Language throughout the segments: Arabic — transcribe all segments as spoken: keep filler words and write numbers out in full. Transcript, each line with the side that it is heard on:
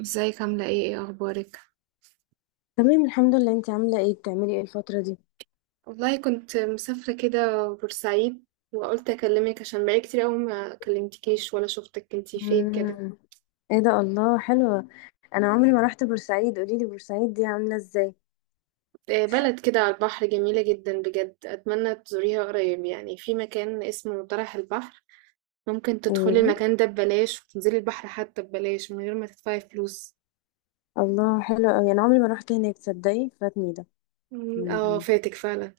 right: ازيك؟ عاملة ايه؟ ايه اخبارك؟
left: تمام الحمد لله، انت عامله ايه؟ بتعملي ايه الفتره دي؟
right: والله كنت مسافرة كده بورسعيد، وقلت اكلمك عشان بقالي كتير قوي ما كلمتكيش ولا شفتك. كنتي فين كده؟
left: مم. ايه ده، الله حلوه. انا عمري ما رحت بورسعيد، قولي لي بورسعيد دي عامله ازاي؟
right: آه، بلد كده على البحر، جميلة جدا بجد. اتمنى تزوريها قريب. يعني في مكان اسمه طرح البحر، ممكن تدخلي
left: مم.
right: المكان ده ببلاش وتنزلي البحر حتى ببلاش من غير ما تدفعي فلوس.
left: الله، حلو قوي، انا عمري ما رحت هناك، تصدقي فاتني ده.
right: مم، اه
left: مم.
right: فاتك فعلا.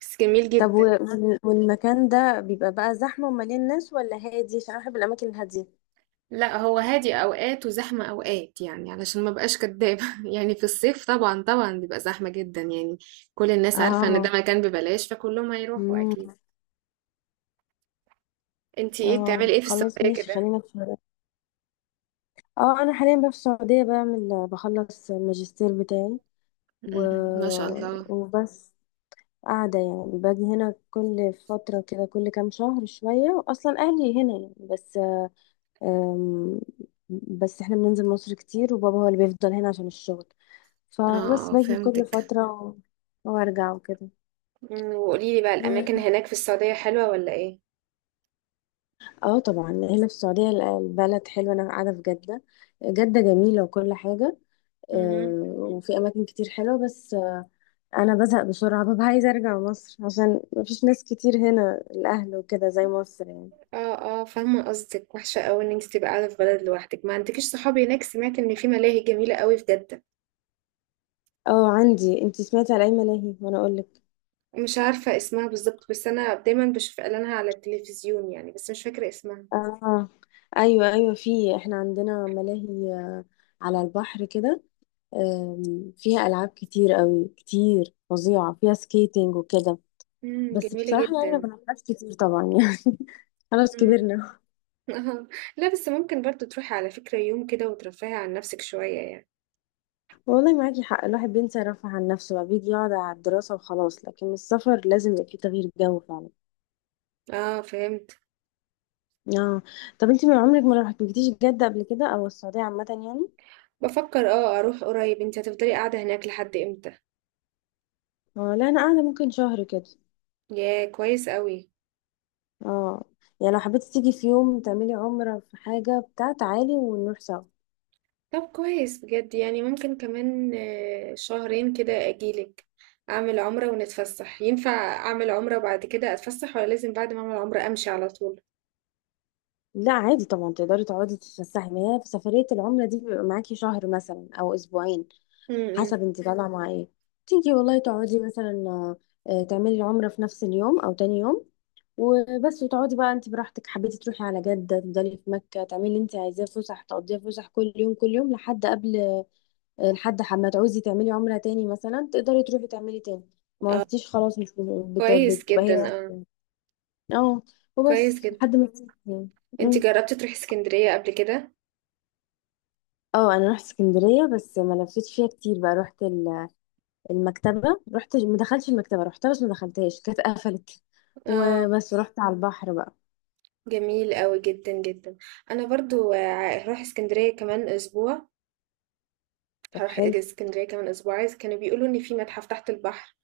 right: بس جميل
left: طب و...
right: جدا.
left: وال- والمكان ده بيبقى بقى زحمه ومليان ناس ولا هادي؟ عشان انا بحب الاماكن الهاديه.
right: لا، هو هادي اوقات وزحمه اوقات، يعني علشان ما بقاش كدابه يعني في الصيف طبعا طبعا بيبقى زحمه جدا يعني. كل الناس عارفه ان ده
left: اه.
right: مكان ببلاش، فكلهم هيروحوا
left: مم.
right: اكيد. انتي ايه
left: اه
right: بتعملي ايه في
left: خلاص
right: السعوديه
left: ماشي،
right: كده؟
left: خلينا في، اه انا حاليا بقى في السعوديه بعمل بخلص الماجستير بتاعي و...
right: أمم، ما شاء الله.
left: وبس. قاعدة يعني، باجي هنا كل فترة كده، كل كام شهر شوية، أصلا أهلي هنا يعني، بس أم، بس احنا بننزل مصر كتير، وبابا هو اللي بيفضل هنا عشان الشغل، فبس
right: اه
left: باجي كل
right: فهمتك.
left: فترة و- وارجع وكده.
right: أمم، وقوليلي بقى الاماكن
left: و-
right: هناك في السعوديه حلوه ولا ايه؟
left: اه طبعا هنا في السعودية ال- البلد حلوة، أنا قاعدة في جدة. جدة جميلة وكل حاجة.
right: مهم.
left: أه، وفي أماكن كتير حلوة، بس أه، أنا بزهق بسرعة، ببقى عايزة أرجع مصر، عشان مفيش ناس كتير هنا، الأهل وكده زي مصر يعني.
right: اه اه، فاهمه قصدك. وحشه قوي ان انت تبقى قاعده في بلد لوحدك ما عندكيش صحابي. هناك سمعت ان في ملاهي جميله قوي في جده.
left: اه عندي، انتي سمعتي على اي ملاهي وانا اقولك؟
right: مش عارفة اسمها بالظبط، بس أنا دايما بشوف إعلانها على التلفزيون يعني، بس مش فاكرة اسمها.
left: اه ايوه ايوه، في، احنا عندنا ملاهي، آه، على البحر كده. آم، فيها العاب كتير قوي، كتير فظيعه، فيها سكيتنج وكده.
right: امم،
left: بس
right: جميلة
left: بصراحه يعني ما
right: جدا.
left: بنلعبش كتير طبعا يعني خلاص
right: امم.
left: كبرنا.
right: لا، بس ممكن برضو تروحي على فكرة يوم كده وترفهي عن نفسك شوية يعني.
left: والله معاكي حق، الواحد بينسى يرفه عن نفسه بقى، بيجي يقعد على الدراسه وخلاص، لكن السفر لازم يبقى فيه تغيير جو فعلا.
right: اه فهمت.
left: اه. طب انتي من عمرك ما رحتيش جده قبل كده او السعوديه عامه يعني؟
right: بفكر اه اروح قريب. انت هتفضلي قاعدة هناك لحد امتى؟
left: آه، لا انا قاعده ممكن شهر كده.
right: يا كويس قوي.
left: اه يعني لو حبيتي تيجي في يوم تعملي عمرة في حاجة بتاع، تعالي ونروح سوا.
right: طب كويس بجد. يعني ممكن كمان آه، شهرين كده اجيلك. اعمل عمرة ونتفسح. ينفع اعمل عمرة بعد كده اتفسح، ولا لازم بعد ما اعمل عمرة امشي على طول؟
left: لا عادي طبعا، تقدري تقعدي تتفسحي، ما هي في سفرية العمرة دي بيبقى معاكي شهر مثلا أو أسبوعين،
right: امم.
left: حسب انت طالعة مع ايه. تيجي والله تقعدي مثلا آه، آه، تعملي العمرة في نفس اليوم أو تاني يوم وبس، وتقعدي بقى انت براحتك، حبيتي تروحي على جدة تفضلي، في مكة تعملي اللي انت عايزاه، فسح تقضيها فسح كل يوم كل يوم لحد قبل، لحد ما تعوزي تعملي عمرة تاني مثلا تقدري تروحي تعملي تاني. ما عرفتيش خلاص، مش بت-
right: كويس
left: بتبقى
right: جدا
left: هي
right: اه.
left: واحدة. اه
right: كويس
left: وبس
right: جدا.
left: لحد ما تسيبي يعني.
right: انت
left: أمم.
right: جربتي تروحي اسكندرية قبل كده؟
left: اه انا رحت اسكندريه، بس ما لفتش فيها كتير بقى، رحت ال- المكتبه، رحت ما دخلتش المكتبه، رحتها بس ما دخلتهاش، كانت قفلت.
right: اه
left: وبس رحت على البحر بقى.
right: جميل قوي جدا جدا. انا برضو آه، هروح اسكندرية كمان اسبوع.
left: طب
right: هروح
left: حلو.
right: اسكندرية كمان اسبوع، عايز. كانوا بيقولوا ان في متحف تحت البحر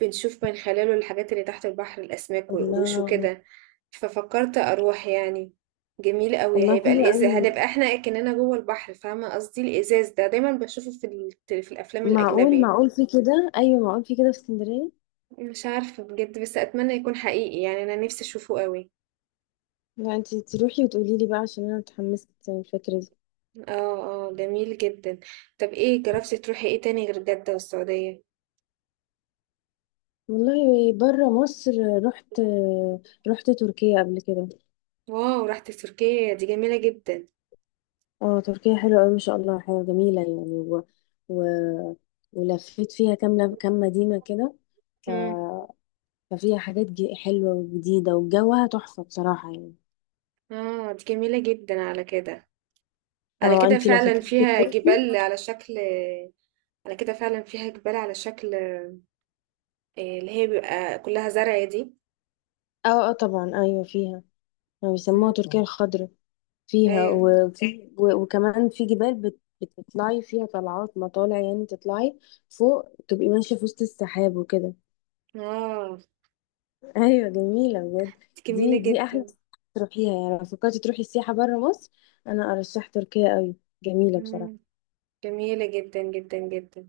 right: بنشوف من خلاله الحاجات اللي تحت البحر، الاسماك والقروش
left: الله،
right: وكده. ففكرت اروح يعني. جميل قوي.
left: والله
right: هيبقى
left: حلو
right: الازاز
left: قوي.
right: هنبقى احنا كأننا جوه البحر، فاهمة قصدي؟ الازاز ده دايما بشوفه في ال... في الافلام
left: معقول،
right: الاجنبية.
left: معقول في كده، ايوه معقول في كده في اسكندريه.
right: مش عارفة بجد، بس أتمنى يكون حقيقي يعني. أنا نفسي أشوفه قوي.
left: لا انت تروحي وتقولي لي بقى عشان انا متحمسه الفكره دي.
right: اه اه، جميل جدا. طب ايه، جربتي تروحي ايه تاني غير جدة والسعودية؟
left: والله بره مصر، رحت، رحت تركيا قبل كده.
right: واو، رحتي تركيا؟ دي جميلة جدا.
left: اه تركيا حلوة أوي ما شاء الله، حلوة جميلة يعني و... و... ولفيت فيها كام كام مدينة كده. ف...
right: مم.
left: ففيها حاجات ج- حلوة وجديدة، وجوها تحفة بصراحة يعني.
right: اه دي جميلة جدا على كده. على
left: اه
right: كده
left: انتي لو
right: فعلا
left: فكرتي
right: فيها
left: تروحي.
right: جبال على شكل. على كده فعلا فيها جبال على شكل آه، اللي هي بيبقى كلها زرع دي.
left: اه اه طبعا ايوه فيها، يعني بيسموها
right: مم.
left: تركيا الخضراء، فيها
right: ايوه.
left: وفي و... وكمان في جبال بت... بتطلعي فيها طلعات مطالع، يعني تطلعي فوق تبقي ماشية في وسط السحاب وكده.
right: اه
left: ايوه جميله بجد.
right: دي جميلة
left: دي دي احلى
right: جدا.
left: سياحة تروحيها، يعني لو فكرتي تروحي السياحه بره مصر انا ارشح تركيا قوي، جميله
right: مم.
left: بصراحه.
right: جميلة جدا جدا جدا.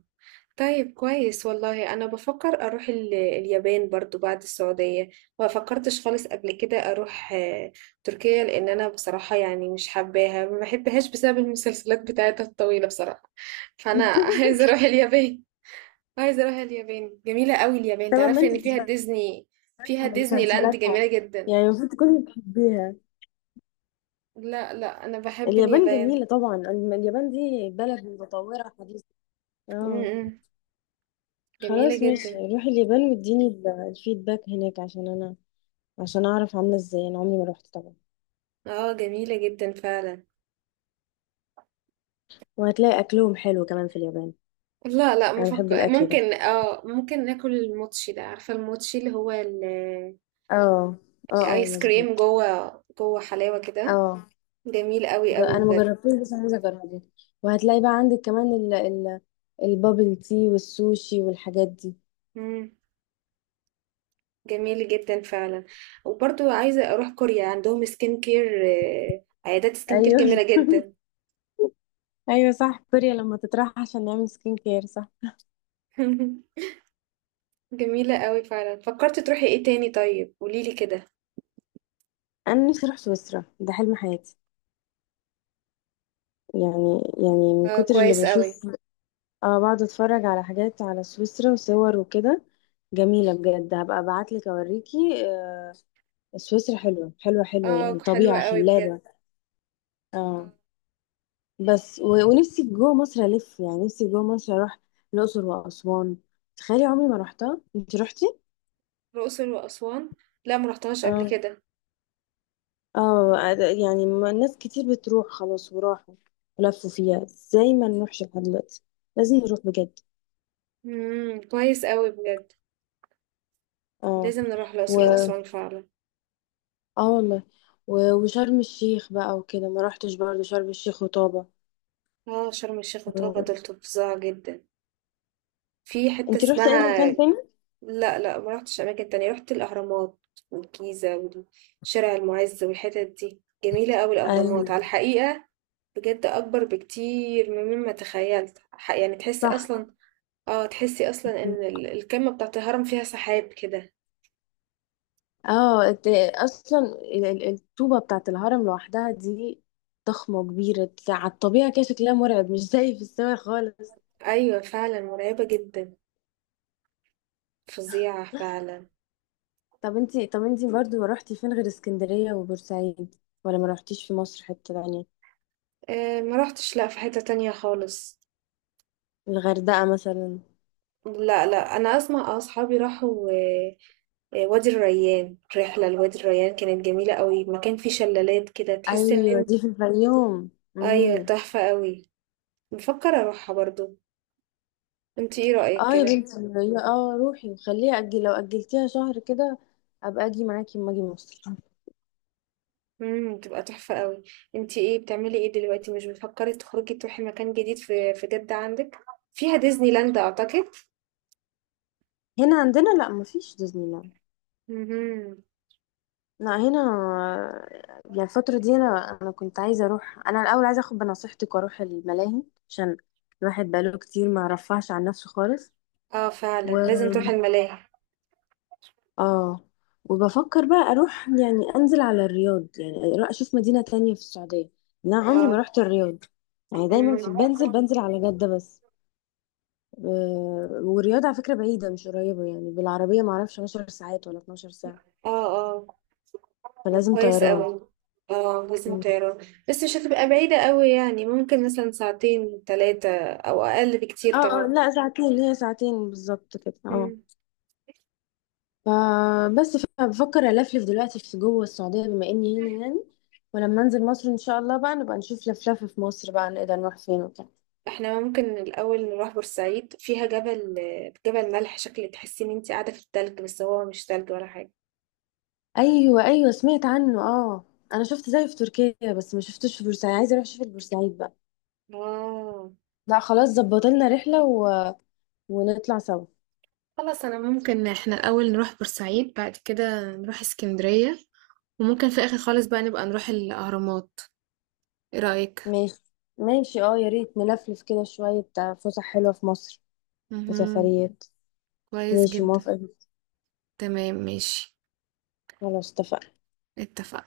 right: طيب، كويس والله. انا بفكر اروح ال- اليابان برضو بعد السعودية. ما فكرتش خالص قبل كده اروح آه، تركيا، لان انا بصراحة يعني مش حباها، ما بحبهاش بسبب المسلسلات بتاعتها الطويلة بصراحة. فانا عايزة اروح اليابان. عايزة اروح اليابان. جميلة قوي اليابان.
left: طبعا ما
right: تعرفي
left: انت
right: ان فيها
left: بتتفرجي
right: ديزني؟ فيها
left: على
right: ديزني لاند،
left: مسلسلاتها،
right: جميلة جدا.
left: يعني المفروض تكوني بتحبيها.
right: لا لا، انا بحب
left: اليابان
right: اليابان.
left: جميله طبعا، الم- اليابان دي بلد متطوره حديثه.
right: م-
left: اه
right: م. جميلة
left: خلاص ماشي،
right: جدا.
left: روحي اليابان واديني ال- الفيدباك هناك، عشان انا عشان اعرف عامله ازاي، انا عمري ما روحت طبعا.
right: اه جميلة جدا فعلا.
left: وهتلاقي اكلهم حلو كمان في اليابان.
right: لا لا،
left: انا
right: مفك...
left: بحب الاكل ده.
right: ممكن اه ممكن ناكل الموتشي ده. عارفة الموتشي اللي هو ال-
left: اه اه اه
right: الايس كريم،
left: مظبوط.
right: جوه جوه حلاوة كده.
left: اه
right: جميل قوي
left: ج-
right: قوي
left: انا ما
right: بجد.
left: جربتوش بس انا عايزه اجربه. وهتلاقي بقى عندك كمان ال ال البابل تي والسوشي والحاجات دي.
right: مم. جميل جدا فعلا. وبرضو عايزة اروح كوريا، عندهم سكين كير، آه، عيادات سكين كير
left: ايوه.
right: جميلة جدا.
left: ايوه صح، كوريا لما تطرح عشان نعمل سكين كير، صح.
right: جميلة قوي فعلا. فكرت تروحي ايه تاني؟ طيب قوليلي كده.
left: انا نفسي اروح سويسرا، ده حلم حياتي، يعني يعني من
right: اه
left: كتر اللي
right: كويس قوي.
left: بشوف، اه بقعد اتفرج على حاجات على سويسرا وصور وكده. جميله بجد، هبقى ابعت لك اوريكي. آه، سويسرا حلوه حلوه حلوه،
right: اه
left: يعني
right: حلوة
left: طبيعه
right: قوي بجد.
left: خلابه. اه.
right: آه،
left: بس و... ونفسي جوه مصر الف، يعني نفسي جوه مصر اروح الاقصر واسوان، تخيلي عمري ما رحتها، انت رحتي؟
right: الأقصر وأسوان. لا، مرحتهاش قبل
left: اه
right: كده.
left: اه أد- يعني ما- ناس كتير بتروح خلاص وراحوا ولفوا فيها، ازاي ما نروحش لحد دلوقتي؟ لازم نروح بجد.
right: مم. كويس قوي بجد.
left: اه.
right: لازم نروح
left: و
right: الأقصر وأسوان فعلا.
left: اه والله و... وشرم الشيخ بقى وكده ما رحتش برضه، شرم الشيخ وطابة.
right: اه شرم الشيخ وطابة
left: آه.
right: دول فظاع جدا. في حتة
left: انت رحتي اي
right: اسمها.
left: مكان تاني؟
right: لا لا، ما رحتش أماكن تانية. رحت الأهرامات والجيزة وشارع المعز، والحتت دي جميلة أوي.
left: ايوه
right: الأهرامات على الحقيقة بجد أكبر بكتير مما تخيلت. ح- يعني تحسي
left: صح.
right: أصلا. اه تحسي أصلا إن ال- الكمة بتاعت الهرم فيها سحاب كده.
left: اه انت، اصلا ال- ال- الطوبه بتاعت الهرم لوحدها دي ضخمه كبيره على الطبيعه كده، شكلها مرعب، مش زي في السماء خالص.
right: أيوة فعلا مرعبة جدا. فظيعة فعلا.
left: طب انت، طب انت برضو رحتي فين غير اسكندريه وبورسعيد؟ ولا ما رحتيش في مصر حته تانية؟
right: آه، ما رحتش لا في حتة تانية خالص.
left: الغردقه مثلا.
right: لا لا، انا اسمع آه، اصحابي راحوا آه، آه، وادي الريان. رحله لوادي الريان كانت جميله قوي، مكان فيه شلالات كده تحس ان
left: ايوه
right: انت.
left: دي في الفيوم.
right: ايوه
left: امم.
right: تحفه قوي. بفكر اروحها برضو. انت ايه رايك
left: اه يا
right: كده؟
left: بنتي هي- اه روحي وخليها اجل، لو اجلتيها شهر كده ابقى اجي معاكي اما اجي مصر.
right: امم، تبقى تحفه قوي. انت ايه بتعملي ايه دلوقتي؟ مش بتفكري تخرجي تروحي مكان جديد في في جده عندك؟ فيها ديزني لاند اعتقد.
left: هنا عندنا لا مفيش ديزني لاند.
right: امم.
left: لا هنا يعني الفترة دي، أنا أنا كنت عايزة أروح، أنا الأول عايزة أخد بنصيحتك وأروح الملاهي عشان الواحد بقاله كتير ما رفعش عن نفسه خالص.
right: اه فعلا
left: و
right: لازم تروحي
left: تمام.
right: الملاهي.
left: آه. وبفكر بقى أروح يعني أنزل على الرياض، يعني أروح أشوف مدينة تانية في السعودية، أنا عمري ما
right: اه.
left: رحت الرياض، يعني دايما في
right: مم.
left: بنزل بنزل على جدة بس. آه، والرياض على فكرة بعيدة مش قريبة، يعني بالعربية معرفش عشر ساعات ولا اتناشر ساعة،
right: اه آه.
left: فلازم
right: كويس
left: طيران.
right: قوي. اه لازم طيران. بس مش هتبقى بعيدة قوي، يعني ممكن مثلا ساعتين ثلاثة، او اقل بكتير
left: اه آه،
right: طبعا.
left: لا ساعتين، هي ساعتين بالظبط كده اه.
right: مم.
left: فبس بفكر الفلف دلوقتي في جوه السعوديه بما اني هنا يعني، ولما انزل مصر ان شاء الله بقى نبقى نشوف لفلفه في مصر بقى، نقدر نروح فين وكده.
right: احنا ممكن الاول نروح بورسعيد. فيها جبل، جبل ملح شكل تحسي ان انت قاعدة في التلج، بس هو مش تلج ولا حاجة.
left: ايوه ايوه سمعت عنه اه، انا شفت زيه في تركيا بس ما شفتوش في بورسعيد، عايزه اروح اشوف البورسعيد بقى.
right: اه
left: لا خلاص، ظبط لنا رحله و... ونطلع سوا.
right: خلاص. انا ممكن احنا الاول نروح بورسعيد، بعد كده نروح اسكندرية، وممكن في اخر خالص بقى نبقى نروح الاهرامات. ايه رأيك؟
left: ماشي، ماشي اه، يا ريت نلفلف كده شويه بتاع فسح حلوه في مصر
right: مهم.
left: وسفريات.
right: كويس
left: ماشي
right: جدا.
left: موافقه.
right: تمام ماشي.
left: خلاص اتفقنا.
right: اتفقنا.